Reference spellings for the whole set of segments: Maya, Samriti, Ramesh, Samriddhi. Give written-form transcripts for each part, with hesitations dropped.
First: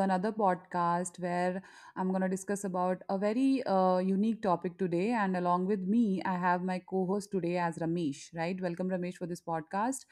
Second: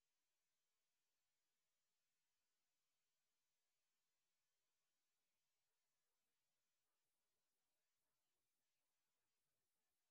another podcast where I'm going to discuss about a very unique topic today. And along with me, I have my co host today as Ramesh, right? Welcome, Ramesh, for this podcast.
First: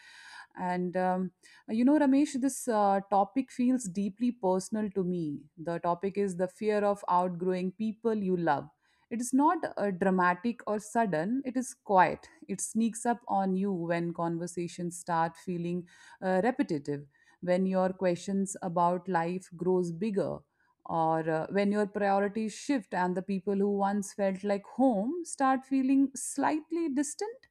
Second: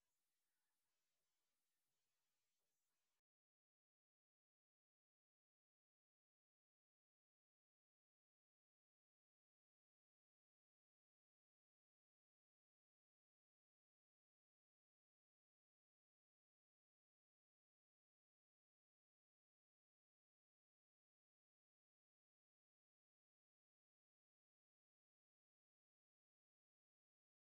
And um, Ramesh, this topic feels deeply personal to me. The topic is the fear of outgrowing people you love. It is not dramatic or sudden, it is quiet. It sneaks up on you when conversations start feeling repetitive, when your questions about life grows bigger, or when your priorities shift and the people who once felt like home start feeling slightly distant.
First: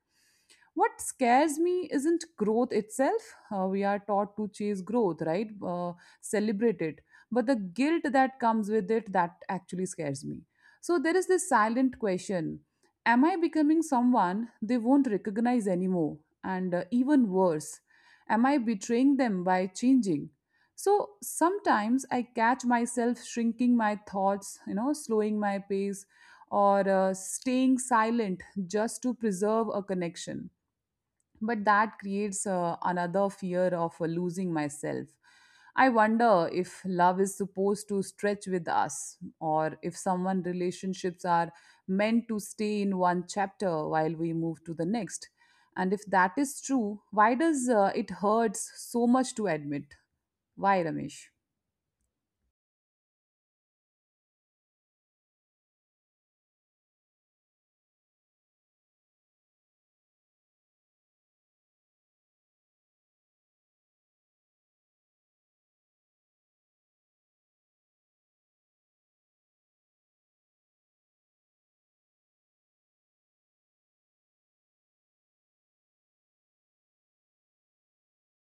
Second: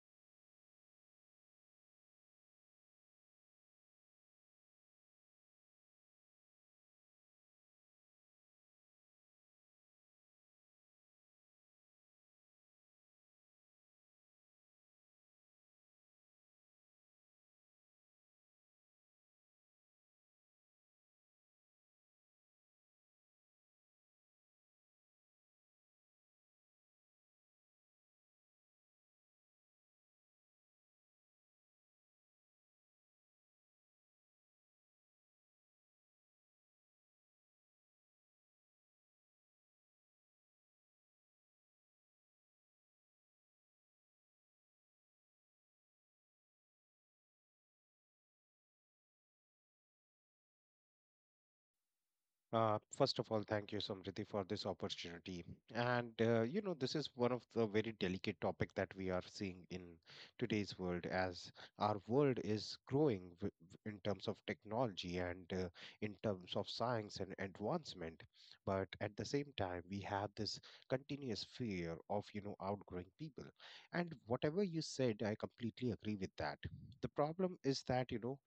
What scares me isn't growth itself. We are taught to chase growth, right? uh, Celebrate it. But the guilt that comes with it, that actually scares me. So there is this silent question: am I becoming someone they won't recognize anymore? And even worse, am I betraying them by changing? So sometimes I catch myself shrinking my thoughts, you know, slowing my pace, or staying silent just to preserve a connection. But that creates another fear of losing myself. I wonder if love is supposed to stretch with us, or if someone relationships are meant to stay in one chapter while we move to the next. And if that is true, why does it hurts so much to admit? Why, Ramesh? First of all, thank you, Samriddhi, for this opportunity. And this is one of the very delicate topic that we are seeing in today's world, as our world is growing in terms of technology and in terms of science and advancement. But at the same time, we have this continuous fear of outgrowing people. And whatever you said, I completely agree with that. The problem is that you know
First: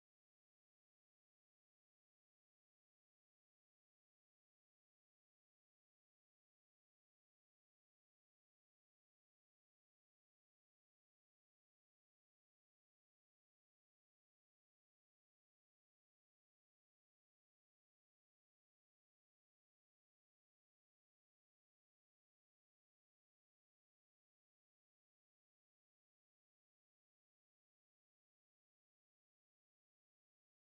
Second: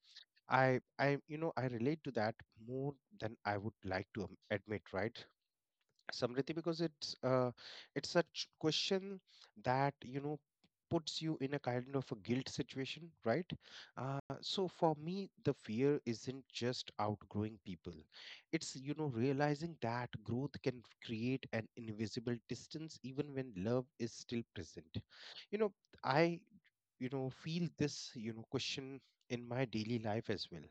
I, I, you know, I relate to that more than I would like to admit, right, Samriti? Because it's such question that puts you in a kind of a guilt situation, right? So for me, the fear isn't just outgrowing people; it's realizing that growth can create an invisible distance, even when love is still present. You know, I feel this question in my daily life as well,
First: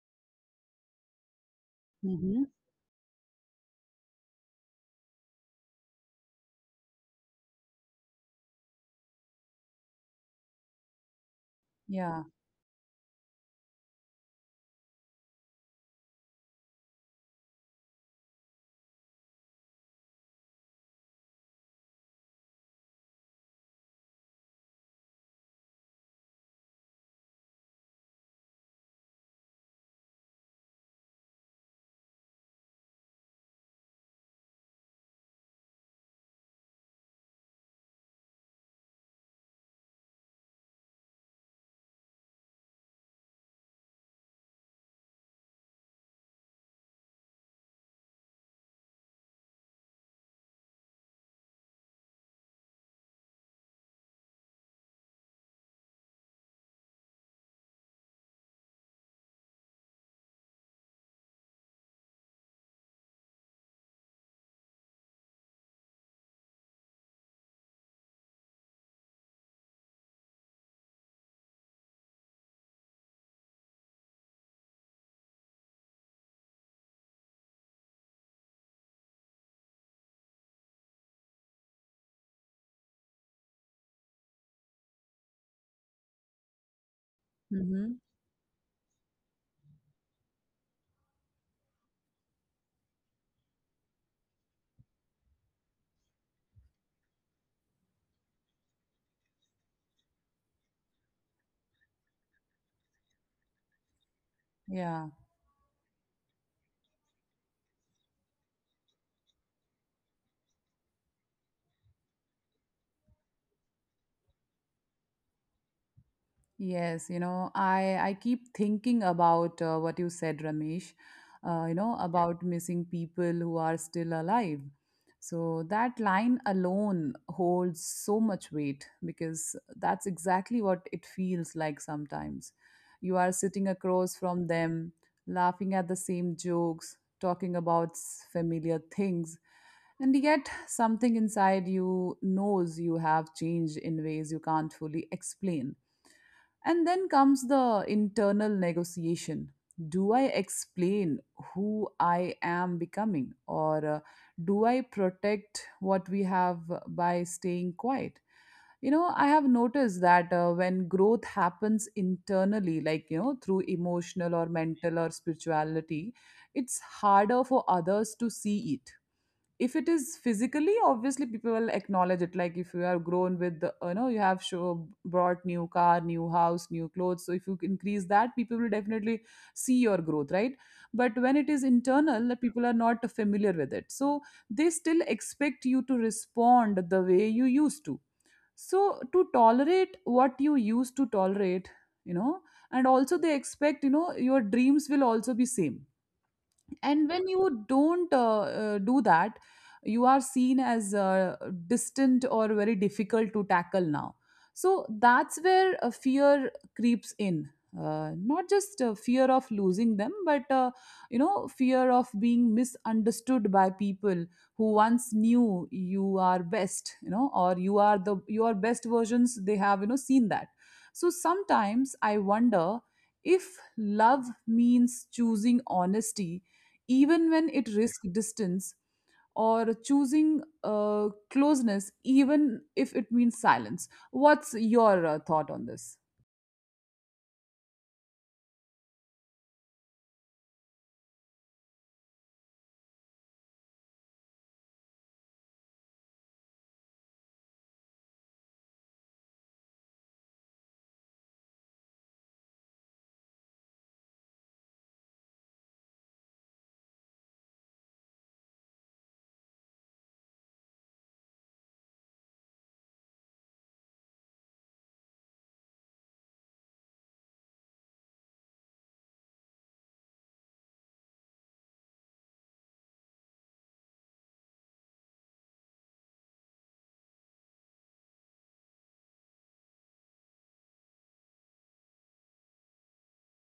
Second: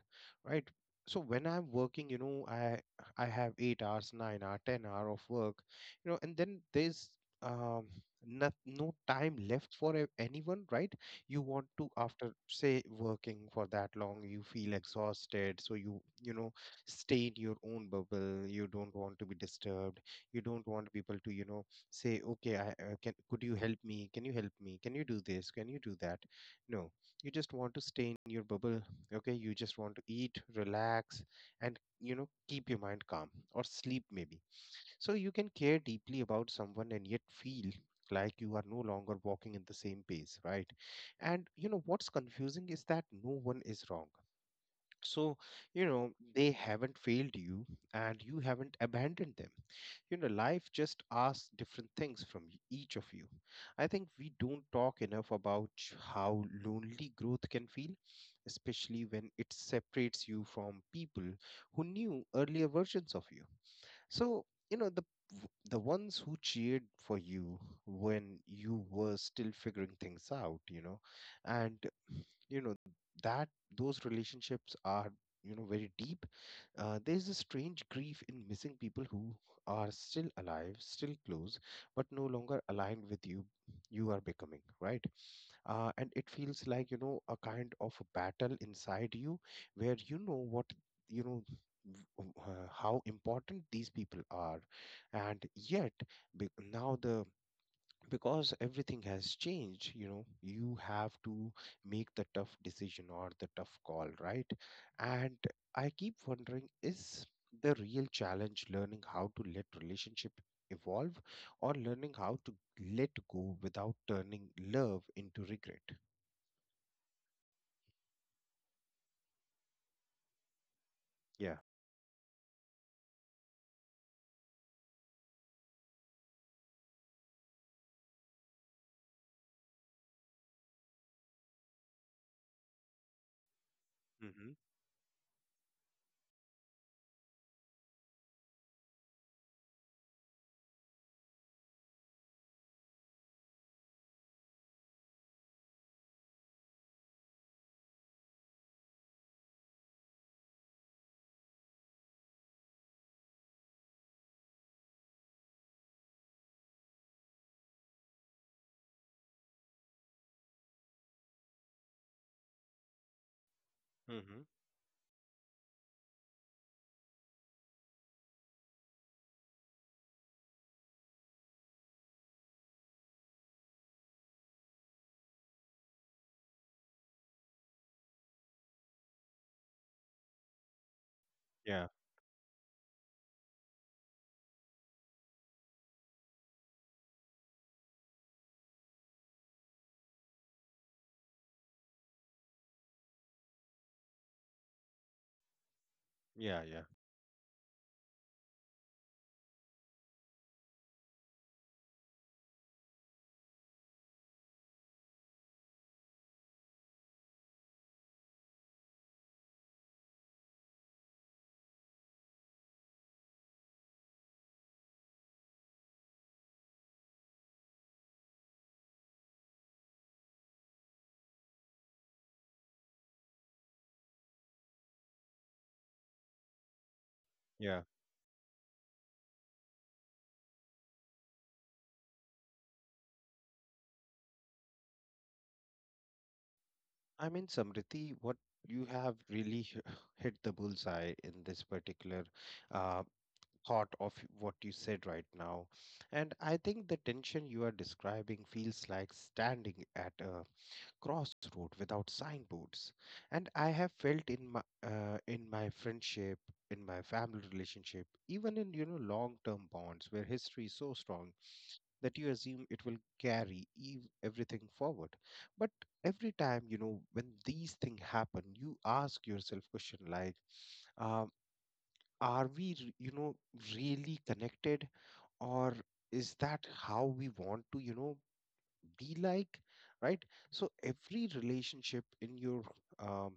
right? So when I'm working, Mm-hmm. I have 8 hours, 9 hour, 10 hour of work, you know. And then there's um not, no time left for anyone, right? You want to, Yeah. after say working for that long, you feel exhausted, so you know, stay in your own bubble. You don't want to be disturbed. You don't want people to, you know, say, okay, I can could you help me, can you help me, can you do this, can you do that? No, you just want to stay in your bubble. Okay, you just want to eat, relax, and, you know, keep your mind calm or sleep maybe. So you can care deeply about someone and yet feel like you are no longer walking in the same pace, right? And you know what's confusing is that no one is wrong. So, you know, they haven't failed you and you haven't abandoned them. You know, life just asks different things from each of you. I think we don't talk enough about how lonely growth can feel, especially when it separates you from people who knew earlier versions of you. So, you know, the ones who cheered for you when you were still figuring things out, you know. And, you know, that those relationships are, you know, very deep. There's a strange grief in missing people who are still alive, still close, but no longer aligned with you, you are becoming, right? And it feels like, you know, a kind Mm-hmm. of a battle inside you where you know you know how important these people are, and yet be- now the because everything has changed, you know, you have to make the tough decision or the tough call, right? Yeah. And I keep wondering, is the real challenge learning how to let relationship evolve, or learning how to let go without turning love into regret? Yes, you know, I keep thinking about what you said, Ramesh. Yeah. You know, about missing people who are still alive. So that line alone holds so much weight because that's exactly what it feels like sometimes. You are sitting across from Mhm. them, laughing at the same jokes, talking about familiar things, and yet something inside you knows you have changed in ways you can't fully explain. And then comes the internal negotiation. Do I explain who I am becoming, or do I protect what we have by staying quiet? You know, I have noticed that when growth happens internally, like, you know, through emotional Mhm. or mental or spirituality, it's harder for others to see it. If it is physically, obviously people will acknowledge it, like if you are grown with the, you know, you have show, brought new car, new house, new clothes, so if you increase that, people will definitely see your growth, right? But when it is Yeah, internal, that people are not familiar with it, so they still expect you to respond the way you used to, so to tolerate what you used to tolerate, you know. And also they expect, you know, your dreams will also be same. yeah, yeah, And when you don't do that, you are seen as distant or very difficult to tackle now. So that's where fear creeps in. Not just fear of losing them, but you know, fear of being misunderstood by people who once knew you are best, you know, or you are the your best versions they have, you know, seen that. So sometimes I wonder if love means choosing honesty even when it yeah. risks distance, or choosing closeness, even if it means silence. What's your thought on this? I mean, Samriti, what you have really hit the bullseye in this particular uh, thought of what you said right now. And I think the tension you are describing feels like standing at a crossroad without signboards. And I have felt in my in my friendship, in my family relationship, even in, you know, long-term bonds where history is so strong that you assume it will carry everything forward. But every time, you know, when these things happen, you ask yourself question like. Um, are we really connected, or is that how we want to, you know, be like, right? So every relationship in your um,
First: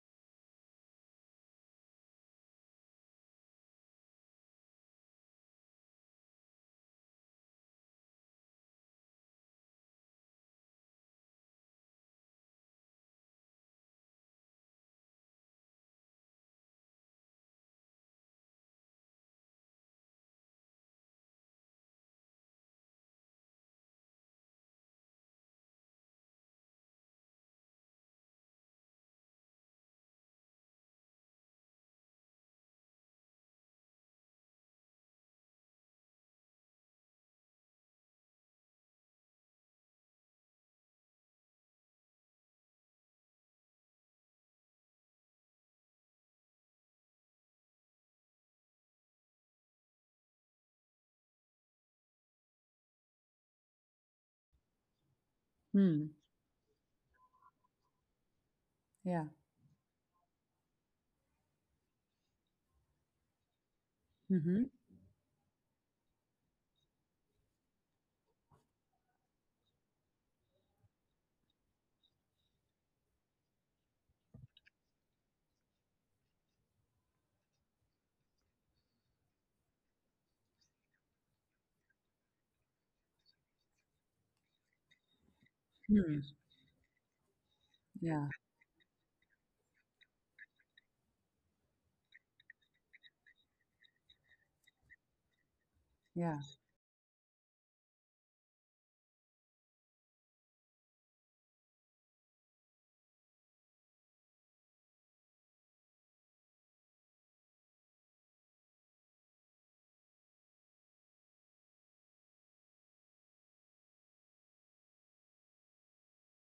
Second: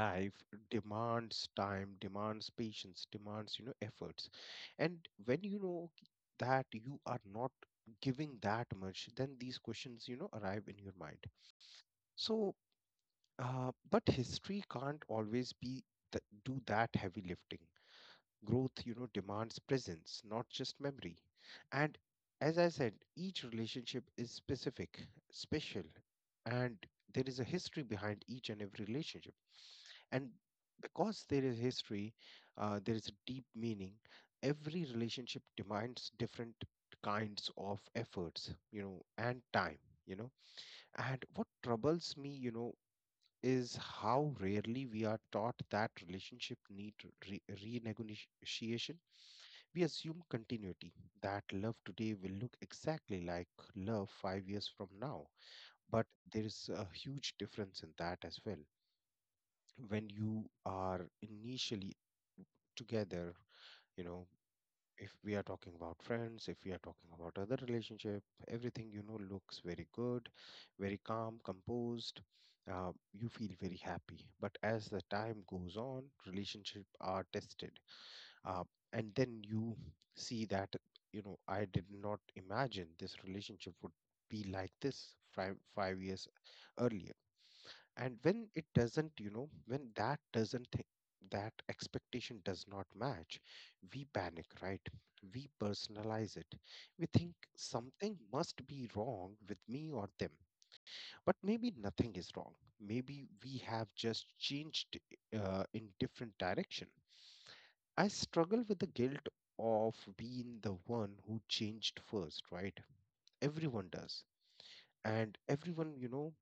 life demands time, demands patience, demands, you know, efforts. And when, you know, that you are not giving that much, then these questions, you know, arrive in your mind. So, but history can't always be do that heavy lifting. Growth, you know, demands presence, not just memory. And as I said, each relationship is specific, special. And there is a history behind each and every relationship. And because there is history, there is a deep meaning. Every relationship demands different kinds of efforts, you know, and time, you know. And what troubles me, you know, is how rarely we are taught that relationship need renegotiation. We assume continuity, that love today will look exactly like love 5 years from now. But Hmm. there is a huge difference in that as well. Yeah. When you are initially together, you know, Mm-hmm. if we are talking about friends, if we are talking about other relationship, everything, you know, looks very good, very calm, composed. You feel very happy. But as the time goes on, relationship are tested, uh, and then you see that, you know, I did not imagine this relationship would be like this five Hmm. years earlier. And Yeah. when it doesn't, you know, when that doesn't, that expectation does not match, we panic, right? We personalize Yeah. it, we think something must be wrong with me or them. But maybe nothing is wrong, maybe we have just changed, in different direction. I struggle with the guilt of being the one who changed first, right? Everyone does. And everyone, you know,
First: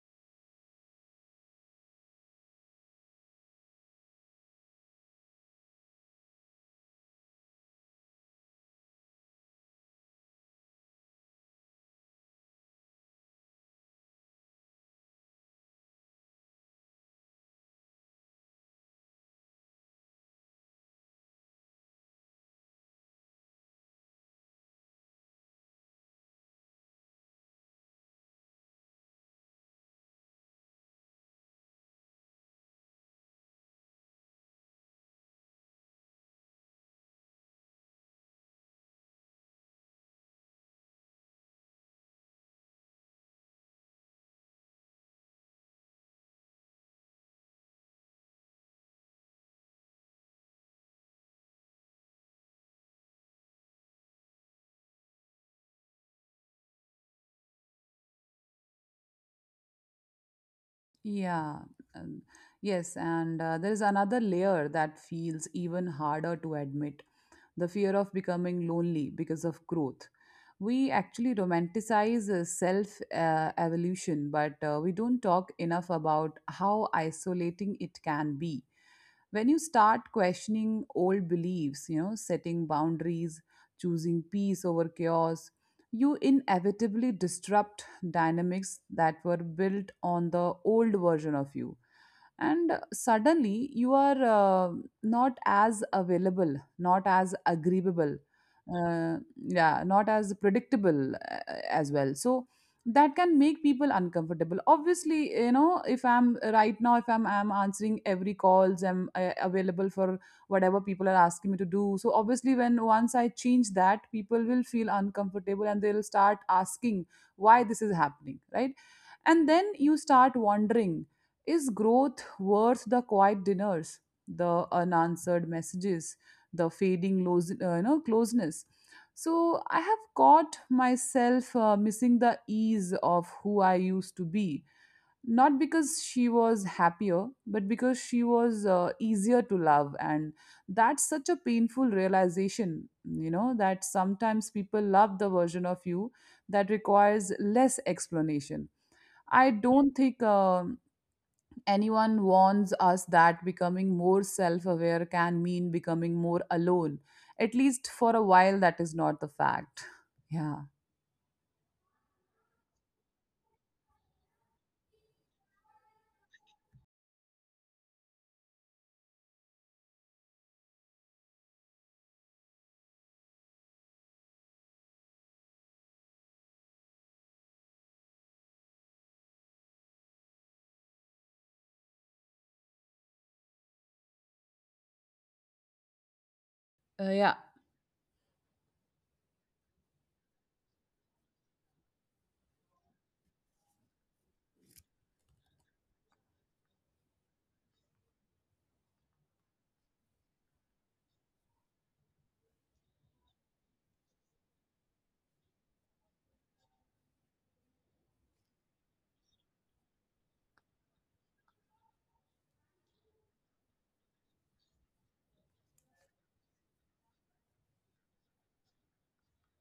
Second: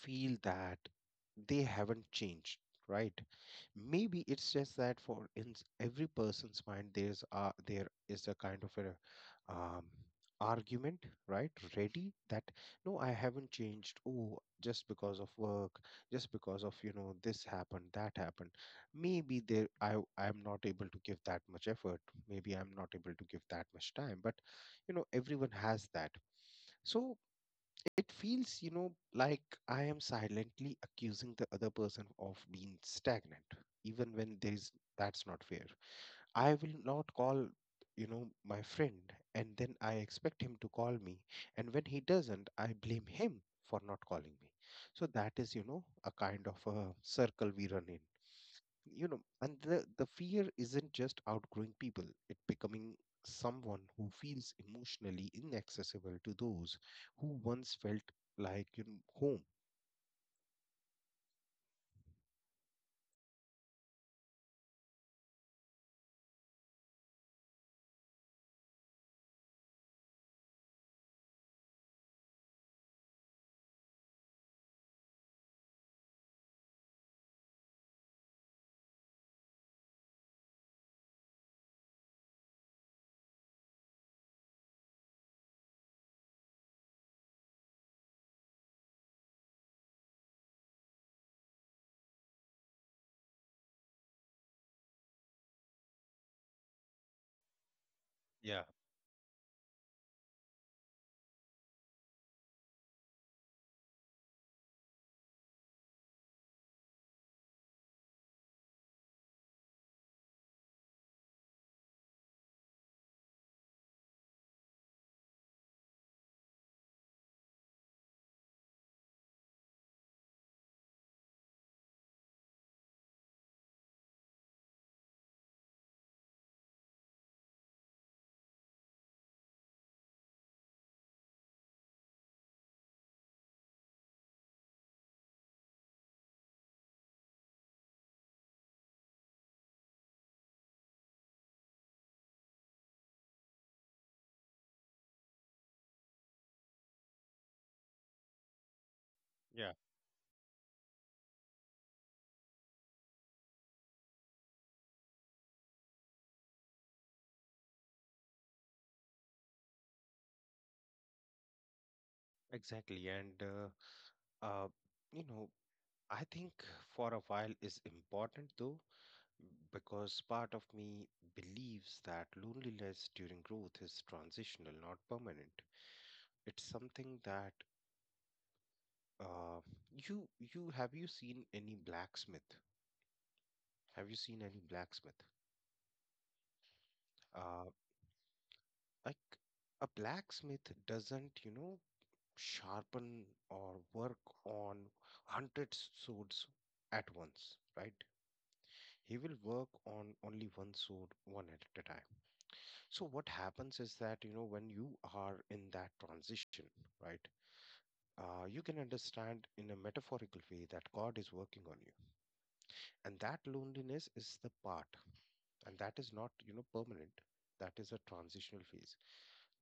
feel that they haven't changed, right? Maybe it's just that for every person's mind, there is a kind of a um, argument, right, ready, that, no, I haven't changed, oh, just because of work, just because of, you know, this happened, that happened. Maybe there I I'm not able to give that much effort, maybe I'm not able to give that much time, but, you know, everyone has that. So it feels, you know, like I am silently accusing the other person of being stagnant, even when there is, that's not fair. I will not call, you know, my friend, and then I expect him to call me, and when he doesn't, I blame him for not calling me. So that is, you know, a kind of a circle we run in, you know. And the fear isn't just outgrowing people, it becoming someone who feels emotionally inaccessible to those who once felt like, you know, home. Yeah, um, yes, and there is another layer that feels even harder to admit: the fear of becoming lonely because of growth. We actually romanticize self evolution, but we don't talk enough about how isolating it can be. When you start questioning old beliefs, you know, setting boundaries, choosing peace over chaos, you inevitably disrupt dynamics that were built on the old version of you, and suddenly you are not as available, not as agreeable, uh, yeah, not as predictable as well. So that can make people uncomfortable, obviously. You know, if I'm right now, if I'm answering every calls, I'm available for whatever people are asking me to do, so obviously when once I change that, people will feel uncomfortable and they'll start asking why this is happening, right? And then you start wondering, is growth worth the quiet dinners, the unanswered messages, the you know, closeness? So I have caught myself missing the ease of who I used to be. Not because she was happier, but because she was easier to love. And that's such a painful realization, you know, that sometimes people love the version of you that requires less explanation. I Yeah, don't think anyone warns us that becoming more self aware can mean becoming more alone. At least for a while, that is not the fact. Yeah. exactly. And uh you know, I think for a while is important though, because part of me believes that loneliness during growth is transitional, not permanent. It's something that uh you you have, you seen any blacksmith? Have you seen any blacksmith? Yeah. Uh, like, a blacksmith doesn't, you know, sharpen or work on hundreds swords at once, right? He will work on only one sword, one at a time. So what happens is that, you know, when you are in that transition, right? You can understand in a metaphorical way that God is working on you. And that loneliness is the part, and that is not, you know, permanent. That is a transitional phase.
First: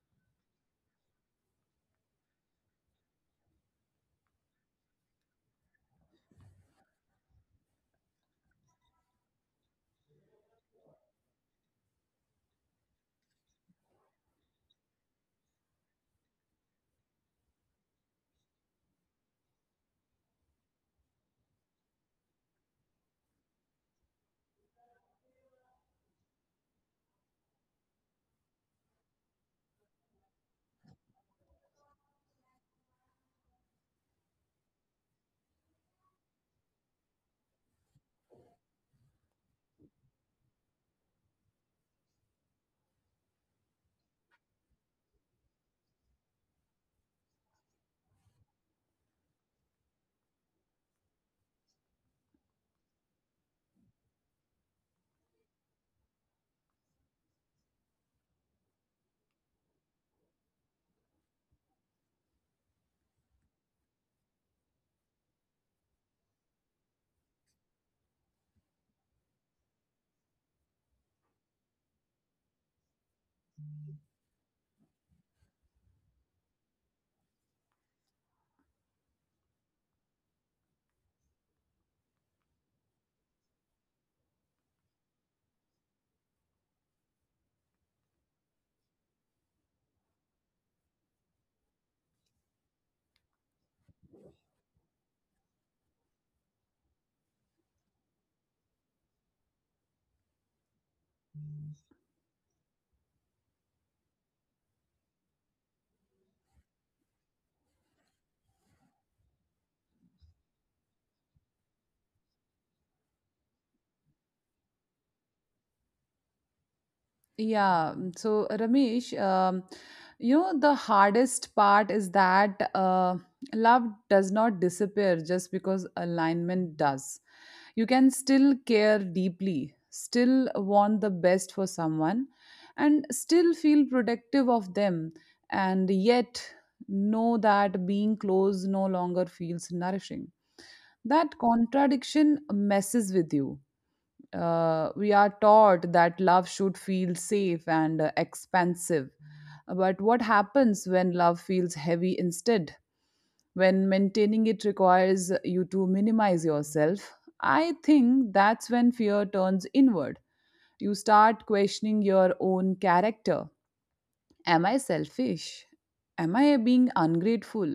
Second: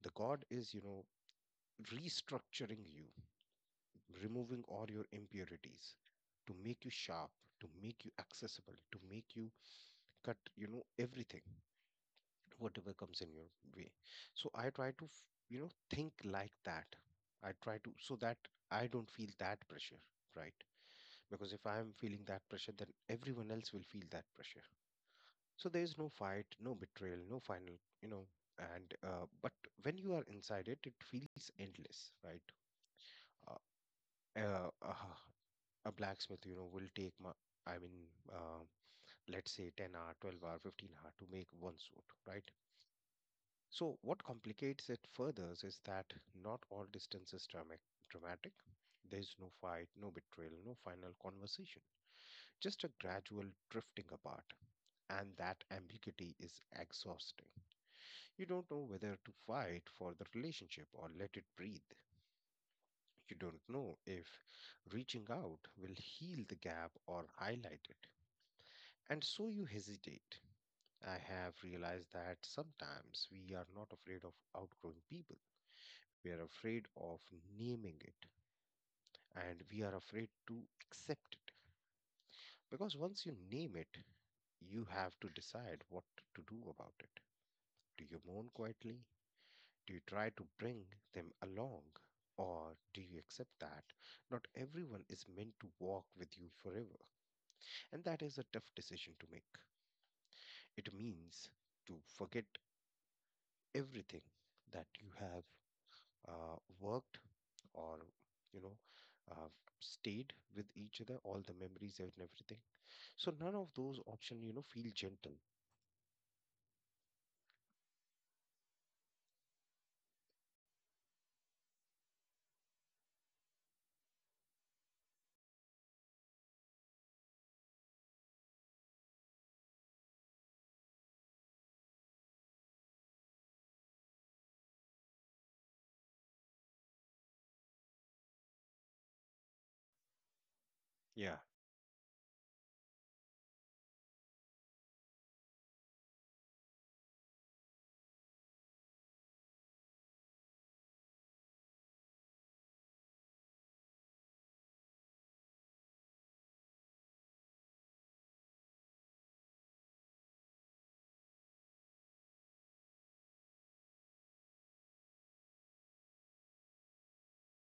The God is, you know, restructuring you, removing all your impurities to make you sharp, to make you accessible, to make you cut, you know, everything, whatever comes in your way. So I try to, you know, think like that. I try to, so that I don't feel that pressure, right? Because if I am feeling that pressure, then everyone else will feel that pressure. So there is no fight, no betrayal, no final, you know, and but when you are inside it, it feels endless, right? uh, uh, a blacksmith, you know, will take my, I mean, let's say 10 hour, 12 hour, 15 hour to make one suit, right? So what complicates it further is that not all distance is dramatic. There is no fight, no betrayal, no final conversation, just a gradual drifting apart. And that ambiguity is exhausting. You don't know whether to fight for the relationship or let it breathe. You don't know if reaching out will heal the gap or highlight it. And so you hesitate. I have realized that sometimes we are not afraid of outgrowing people. We are afraid of naming it, and we are afraid to accept it. Because once you name it, you have to decide what to do about it. Do you mourn quietly? Do you try to bring them along? Or do you accept that not everyone is meant to walk with you forever? And that is a tough decision to make. It means to forget everything that you have worked or you know uh, stayed with each other, all the memories and everything. So none of those options feel gentle. Yeah. Mm. So, Ramesh, you know, the hardest part is that love does not disappear just because alignment does. You can still care deeply, still want the best for someone, and still feel protective of them, and yet know that being close no longer feels nourishing. Yeah, That contradiction messes with you. We are taught that love should feel safe and expansive. But what happens when love feels heavy instead? When maintaining it requires you to minimize yourself? I think that's when fear turns inward. You start questioning your own character. Am I selfish? Am I being ungrateful?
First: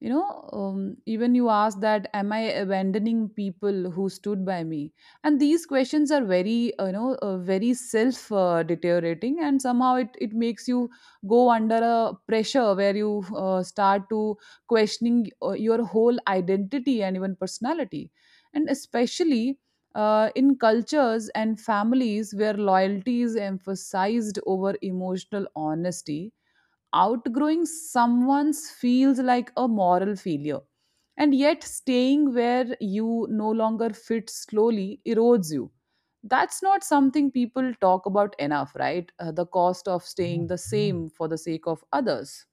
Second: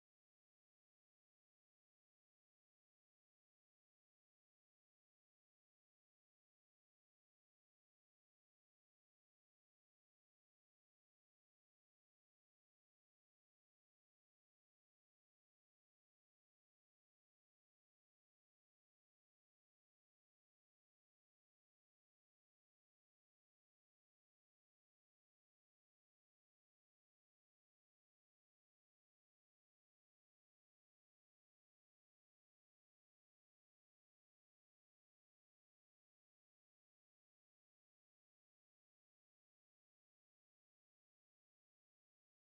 You know, even you ask that, am I abandoning people who stood by me? And these questions are very, you know, very self deteriorating, and somehow it makes you go under a pressure where you start to questioning your whole identity and even personality. And especially in cultures and families where loyalty is emphasized over emotional honesty, outgrowing someone's feels like a moral failure. And yet, staying where you no longer fit slowly erodes you. That's not something people talk about enough, right? The cost of staying the same for the sake of others.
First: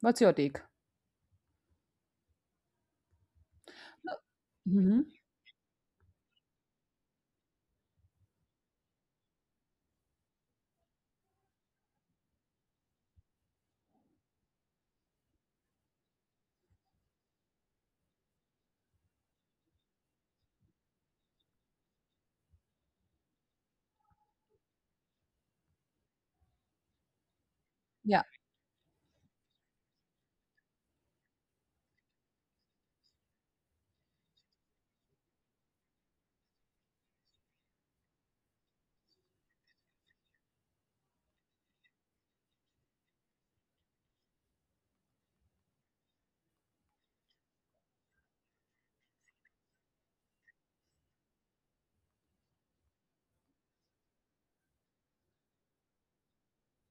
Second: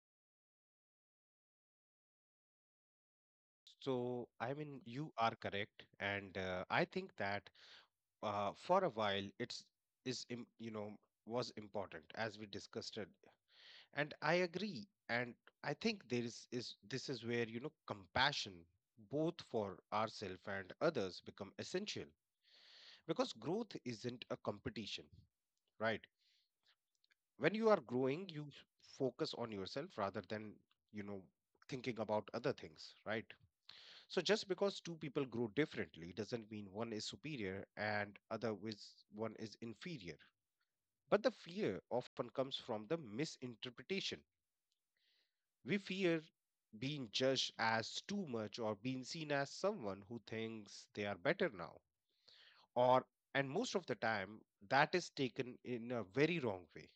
What's your take? so I mean Hmm. you are correct, and I think that for a while it's is im- you know was important as we discussed it, and I agree. And I think there is this is where compassion both for ourselves and others become essential, because growth isn't a competition, right? When you are Yeah. growing you focus on yourself rather than, you know, thinking about other things, right? So just because two people grow differently doesn't mean one is superior and other is one is inferior. But the fear often comes from the misinterpretation. We fear being judged as too much or being seen as someone who thinks they are better now. Or, and most of the time that is taken in a very wrong way.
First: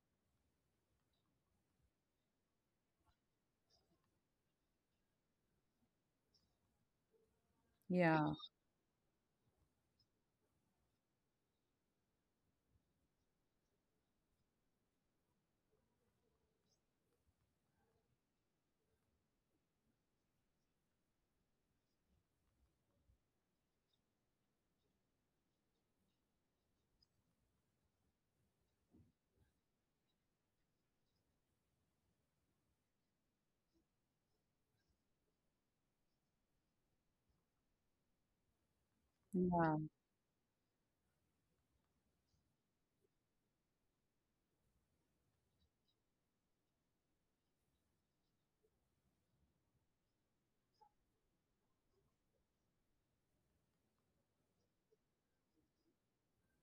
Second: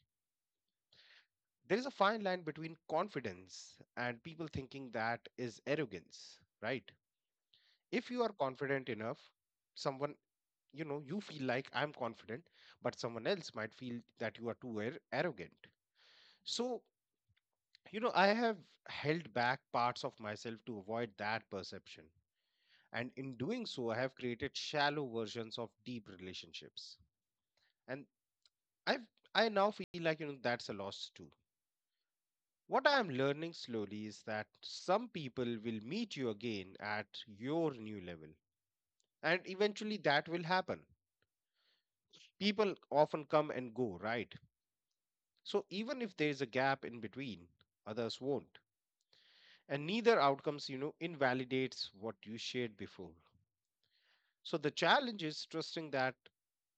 There is a fine line between confidence and people thinking that is arrogance, right? If you are Yeah. confident enough, someone, you know, you feel like I'm confident, but someone else might feel that you are too arrogant. So, you know, I have held back parts of myself to avoid that perception. And in doing so, I have created shallow versions of deep relationships. And I've, I now feel like, you know, that's a loss too. What I am learning slowly is that some people will meet you again at your new level, and Yeah. eventually that will happen. People often come and go, right? So even if there is a gap in between, others won't. And neither outcomes, you know, invalidates what you shared before. So the challenge is trusting that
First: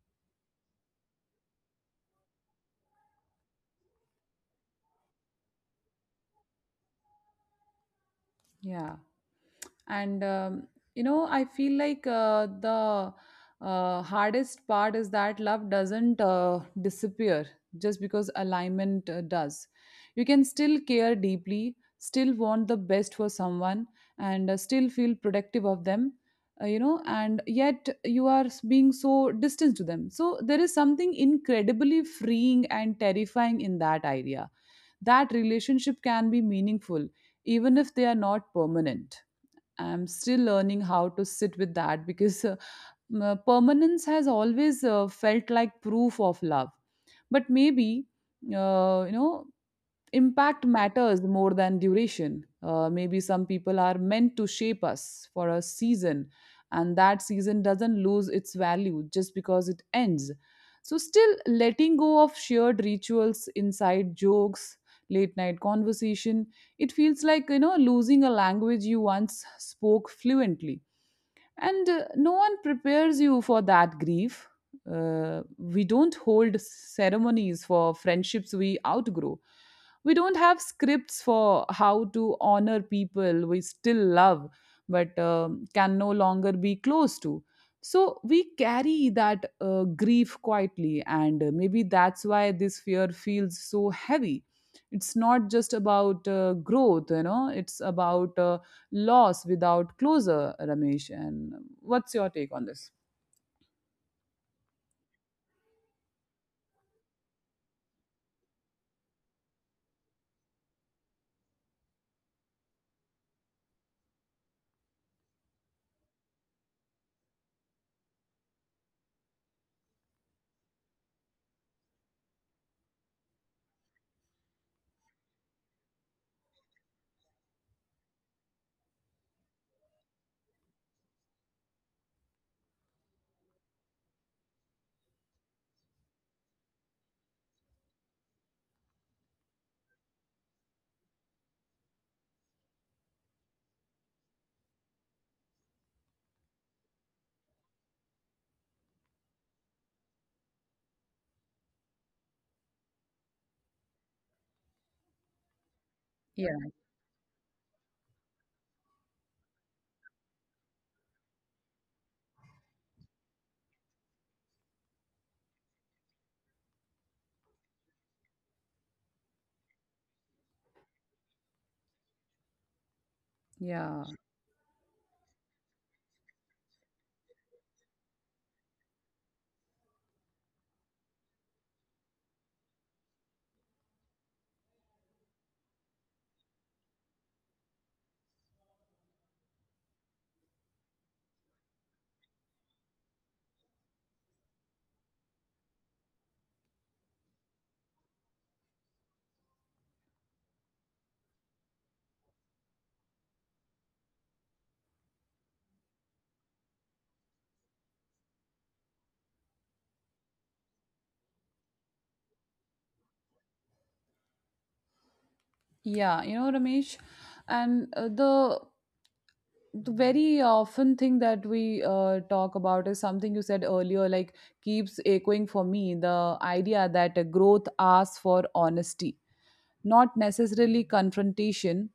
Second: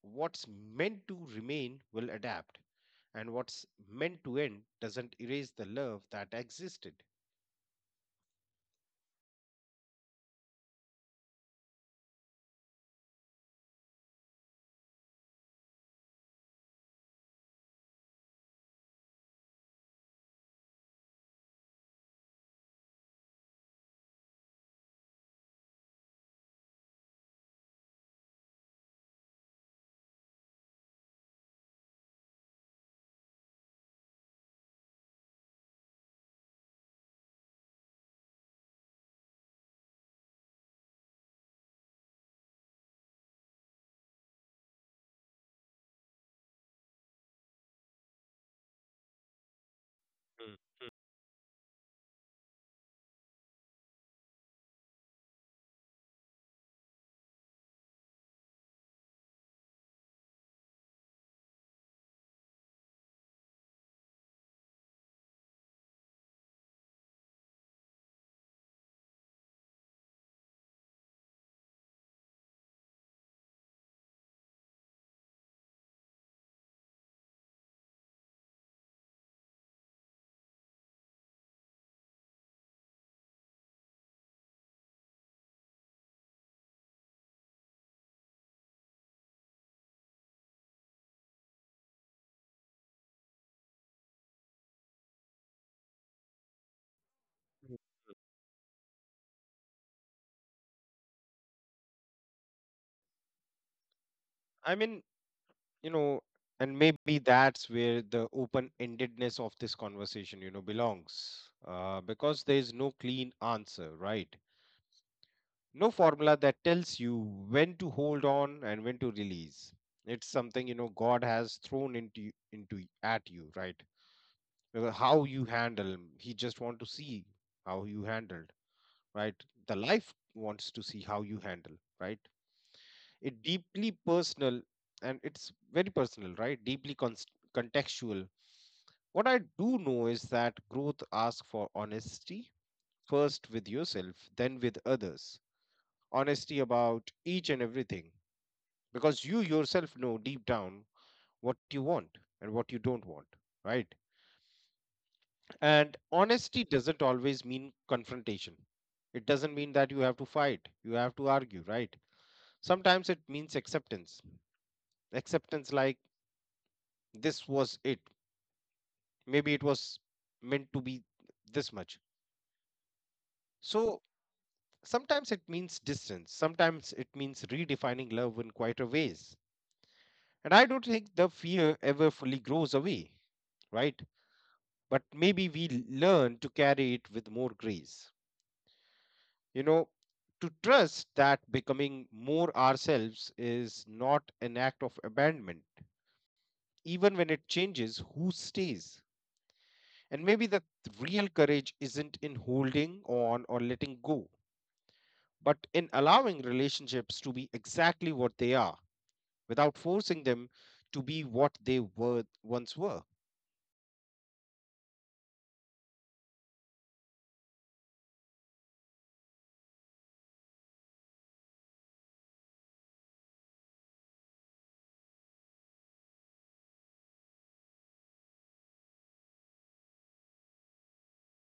what's meant to remain will adapt, and what's meant to end doesn't erase the love that existed. Yeah. And you know, I feel like the hardest part is that love doesn't disappear just because alignment does. You can still care deeply, still want the best for someone, and still feel protective of them, you know, and yet you are being so distant to them. So there is something incredibly freeing and terrifying in that idea, that relationship can be meaningful even if they are not permanent. I'm still learning how to sit with that because permanence has always felt like proof of love. But maybe, you know, impact matters more than duration. Maybe some people are meant to shape us for a season, and that season doesn't lose its value just because it ends. So, still letting go of shared rituals, inside jokes, late night conversation, it feels like, you know, losing a language you once spoke fluently. And no one prepares you for that grief. We don't hold ceremonies for friendships we outgrow. We don't have scripts for how to honor people we still love but can no longer be close to. So we carry that grief quietly, and maybe that's why this fear feels so heavy. It's not just about growth, you know, it's about loss without closure, Ramesh. And what's your take on this? I mean, you know, and maybe that's where the open endedness of this conversation, you know, belongs, because there is no clean answer, right? No formula that tells you when to hold on and when to release. It's something, you know, god has thrown into at you, right? How you handle, he just want to see how you handled, right? The life wants to see how you handle, right? It deeply personal, and it's very personal, right? Deeply contextual. What I do know is that growth asks for honesty, first with yourself, then with others. Honesty about each and everything, because you yourself know deep down what you want and what you don't want, right? And Yeah. honesty doesn't always mean confrontation. It doesn't mean that you have to fight, you have to argue, right? Sometimes it means acceptance. Acceptance like this was it. Maybe it was meant to be this much. Yeah. So sometimes it means distance, sometimes it means redefining love in quieter ways. And I don't think the fear ever fully grows away, right? But maybe we learn to carry it with more grace. You know, to trust that becoming more ourselves is not an act of abandonment, even when it changes who stays. And maybe the real courage isn't in holding on or letting go, but in allowing relationships to be exactly what they are without forcing them to be what they were once were. Yeah. You know, Ramesh, and the very often thing that we talk about is something you said earlier, like, keeps echoing for me: the idea that growth asks for honesty, not necessarily confrontation.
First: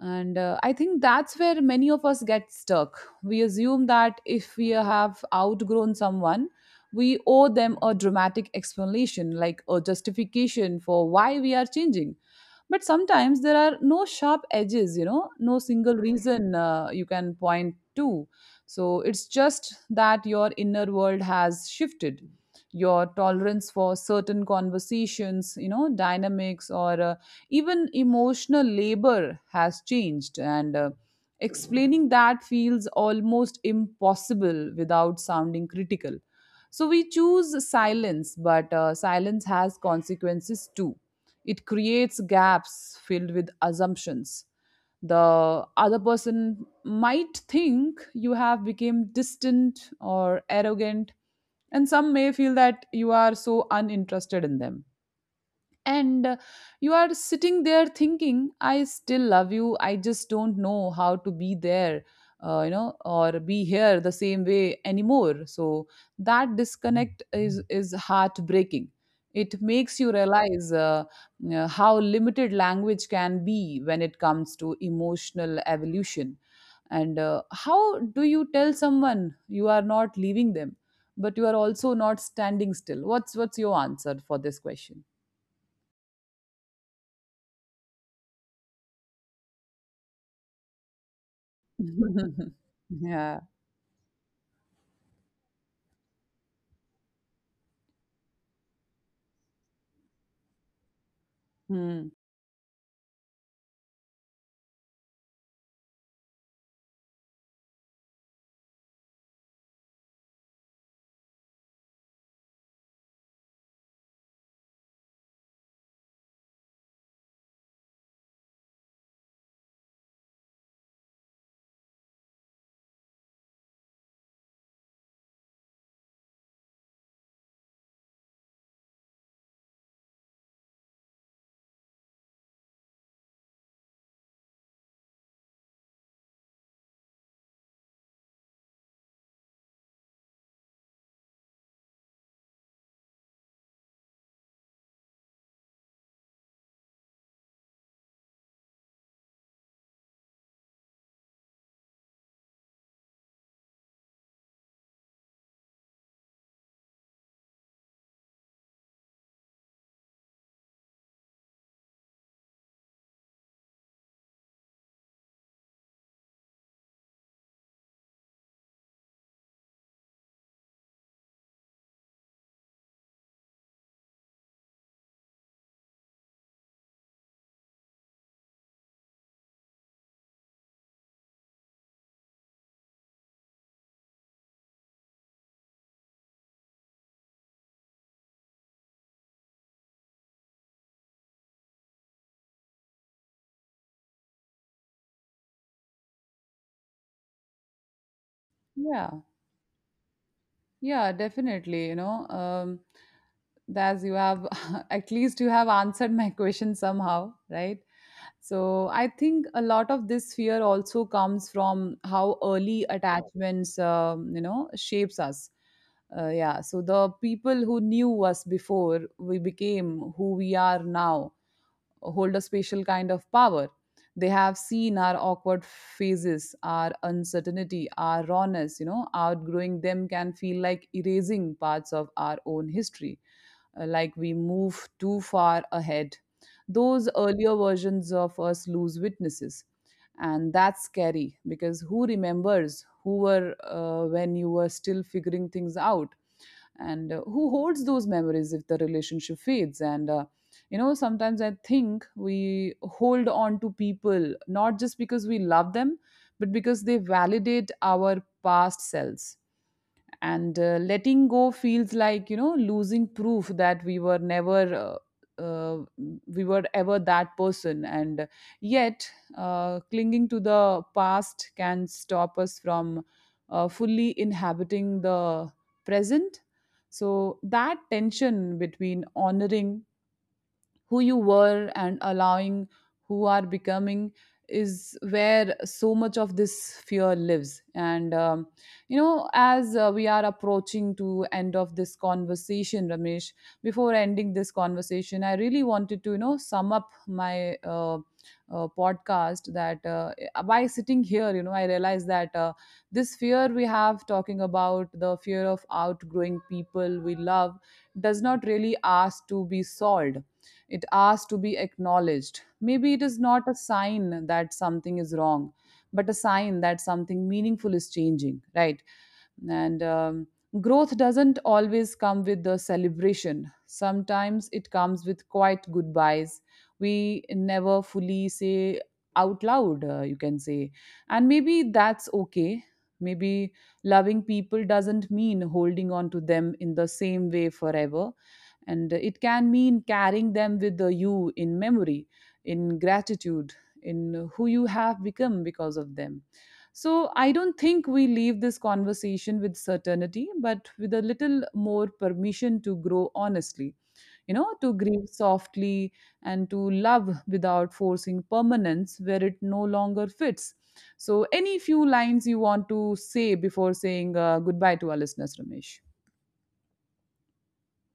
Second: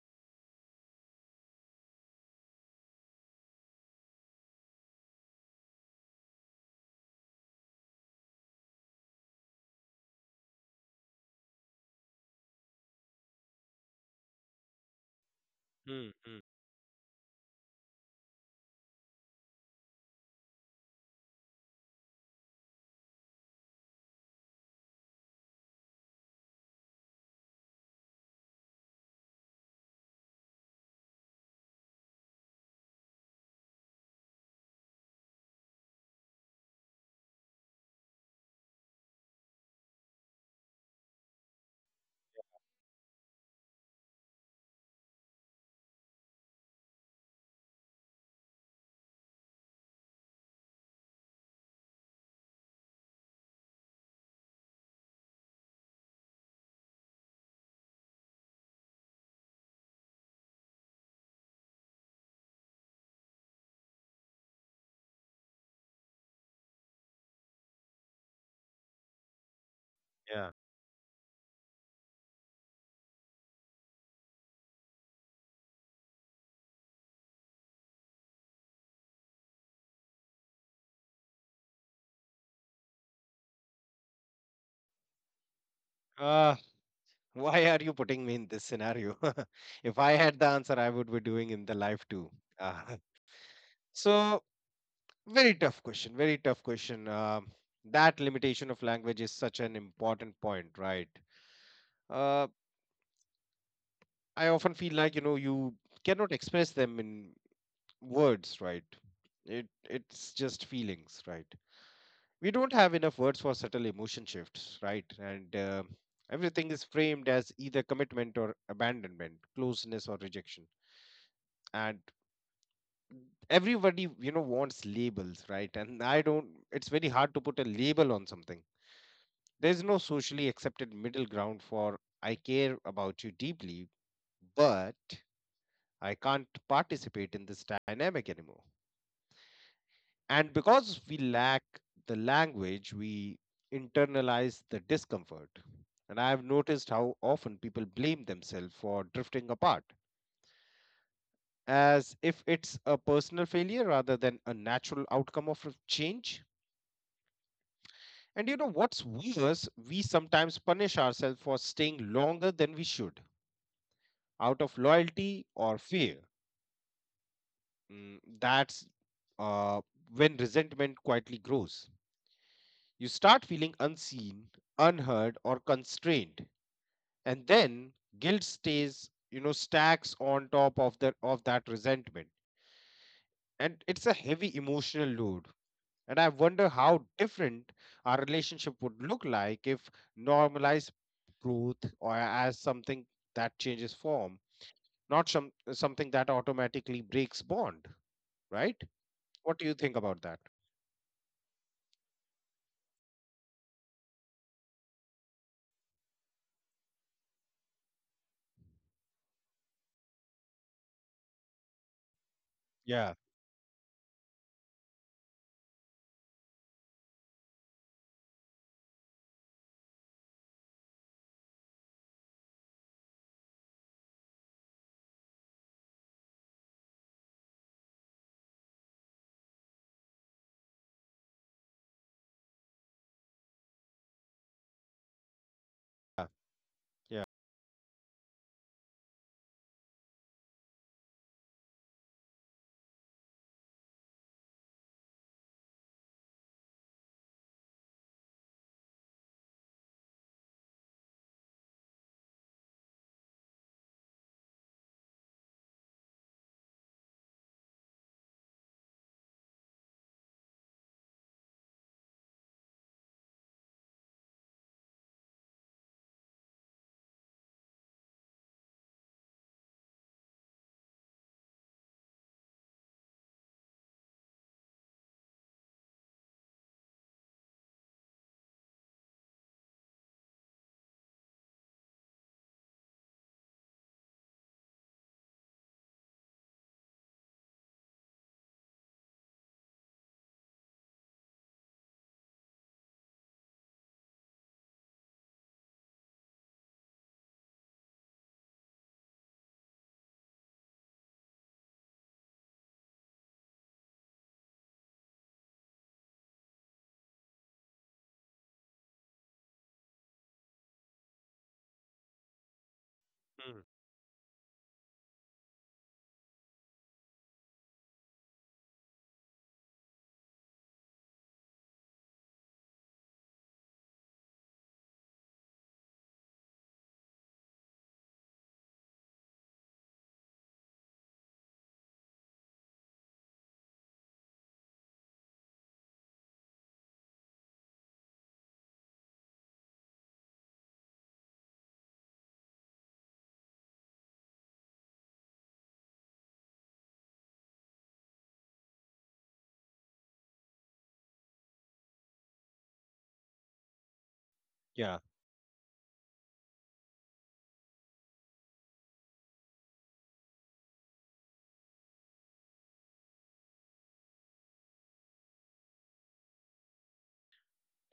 And I think that's where many of us get stuck. We assume that if we have outgrown someone, we owe them a dramatic explanation, like a justification for why we are changing. But sometimes there are no sharp edges, you know, no single Mm, mm, reason you can point to. So it's just that your inner world has shifted. Your tolerance for certain conversations, you know, dynamics, or even emotional labor has changed. And explaining that feels almost impossible without sounding critical. So we choose silence, but silence has consequences too. It creates gaps filled with assumptions. The other person might think you have become distant or arrogant, and some may feel that you are so uninterested in them. And you are sitting there thinking, I still love you, I just don't know how to be there, you know, or be here the same way anymore. So that disconnect is heartbreaking. It makes you yeah. realize how limited language can be when it comes to emotional evolution. And how do you tell someone you are not leaving them, but you are also not standing still? What's your answer for this question? Uh, why are you putting me in this scenario? If I had the answer, I would be doing in the life too. Uh, Yeah. so, very tough question. Very tough question. That limitation of language is such an important point, right? Mm. Uh, I often feel like, you know, you cannot express them in words, right? It's just feelings, right? We don't have enough words for subtle emotion shifts, right? And everything is framed as either commitment or abandonment, closeness or rejection. And everybody, you know, wants labels, right? And I don't, it's very hard to put a label on something. There's no socially accepted middle ground for I care about you deeply, but I can't participate in this dynamic anymore. And because we lack the language, we internalize the discomfort. And I have noticed how often people blame themselves for drifting apart, as if it's a personal failure rather than a natural outcome of change. And you know what's worse, we sometimes punish ourselves for staying longer than we should out of loyalty or fear. That's uh, when resentment quietly grows. You start feeling unseen, unheard, or constrained, and then guilt stays, you know, stacks on top of the of that resentment, and it's a heavy emotional load. And I wonder how different our relationship would look like if normalized growth or as something that changes form, not something that automatically breaks bond, right? Yeah. What do you think about that? Yeah, definitely. You know, as you have, at least you have answered my question somehow, right? So I think a lot of this fear also comes from how early Yeah, attachments, shapes us. Yeah. So the people who knew us before we became who we are now hold a special kind of power. They have seen our awkward phases, our uncertainty, our rawness. You know, outgrowing them can feel like erasing parts of our own history, like we move too far ahead. yeah, Those yeah. earlier versions of us lose witnesses, and that's scary because who remembers who were when you were still figuring things out? And who holds those memories if the relationship fades? And sometimes I think we hold on to people not just because we love them, but because they validate our past selves. And letting go feels like losing proof that we were never uh, uh, we were ever that person. And yet, clinging to the past can stop us from fully inhabiting the present. So that tension between honoring who you were and allowing who are becoming is where so much of this fear lives. And as we are approaching to end of this conversation, Ramesh, before ending this conversation I really wanted to sum up my podcast that by sitting here, I realized that this fear we have, talking about the fear of outgrowing people we love, does not really ask to be solved. It asks to be acknowledged. Maybe it is not a Hmm. sign that something is wrong, but a sign that something meaningful is changing, right? And growth doesn't always come with the celebration. Sometimes it comes with quite goodbyes. We never fully say out loud, you can say. And maybe that's okay. Maybe loving people doesn't mean holding on to them in the same way forever, and it can mean carrying them with you in memory, in gratitude, in who you have become because of them. So I don't think we leave this conversation with certainty, but with a little more permission to grow honestly, you know, to Yeah. grieve softly, and to love without forcing permanence where it no longer fits. So any few lines you want to say before saying goodbye to our listeners, Ramesh?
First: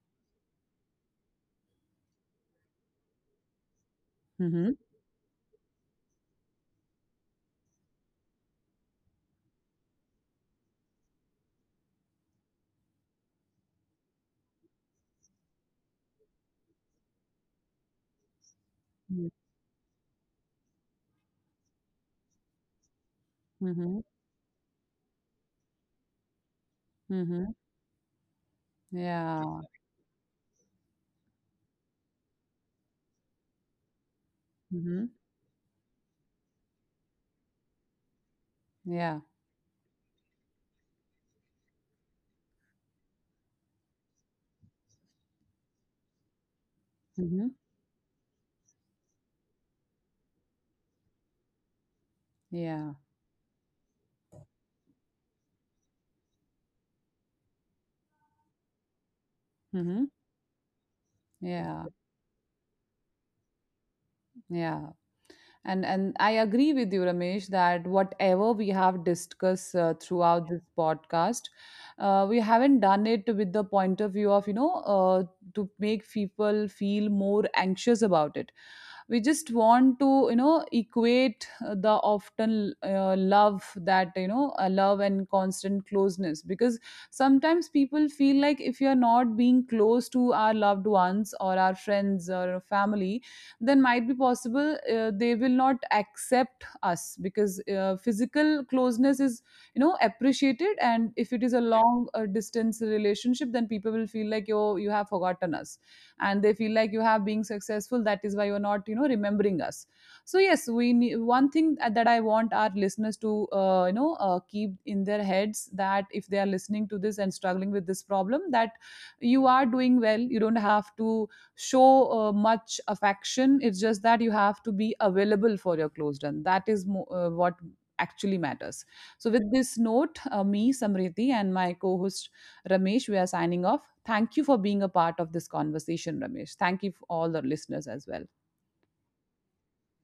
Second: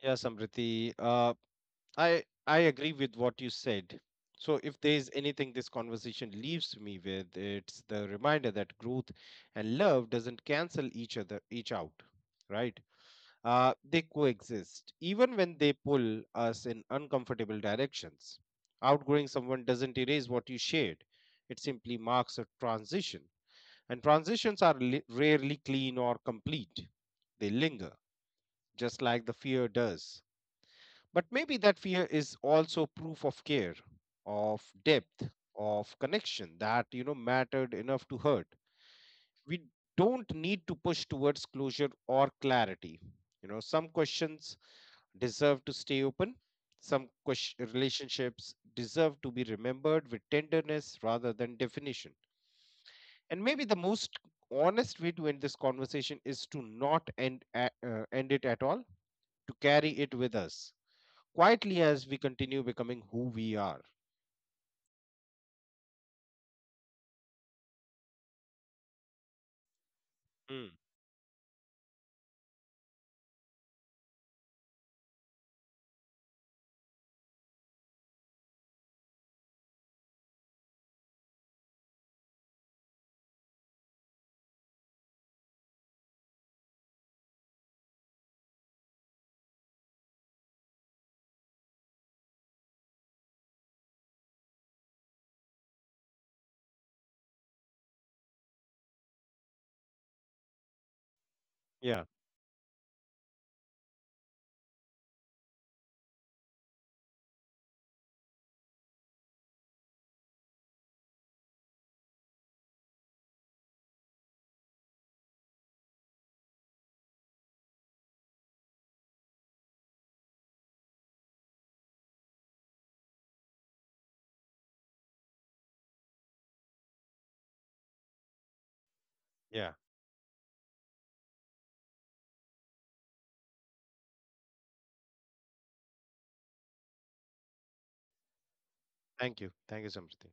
Yeah, Samriti. I agree with what you said. So Hmm. if there is anything this conversation leaves me with, it's the reminder that growth and love doesn't cancel each out, right? They coexist even when they pull us in uncomfortable directions. Outgrowing someone doesn't erase what you shared; it simply marks a transition. And Hmm. transitions are rarely clean or complete. They Hmm. linger, just like the fear Yeah. does, but maybe that fear is also proof of care, of depth, Mhm. of connection that, you know, mattered enough to hurt. Yeah. We don't need to push towards closure or clarity. You know, some questions deserve to stay open. Some Mhm. relationships deserve to be remembered with tenderness rather than definition. Yeah. And maybe the most honest way to end this conversation is to not end, end it at all, to carry it with Mhm. us quietly as Yeah. we continue becoming who we are. Yeah. And I agree with you, Ramesh, that whatever we have discussed Mm, throughout this podcast, we haven't done it with the point of view of to make people feel more anxious about it. We just want to equate the often love, that love and constant closeness, because sometimes people feel like if you are not being close to our loved ones or our friends or our family, then might be possible they will not accept us, because physical closeness is, you know, appreciated. And if it is a yeah, long distance relationship, then people will feel like you have forgotten us, and they feel like you have been successful, that is why you're not, you know, remembering us. So yes, we need one thing that I want our listeners to keep in their heads, that if they are listening to this and struggling with this problem, that you are doing well. You don't have to show much affection. It's just that you have to be available for your closed one. That is what actually matters. So with yeah. this note, me, Samriti, and my co-host Ramesh, we are signing off. Thank you for being a part of this conversation, Ramesh. Thank you for all the listeners as well. Thank you. Thank you, Samriti.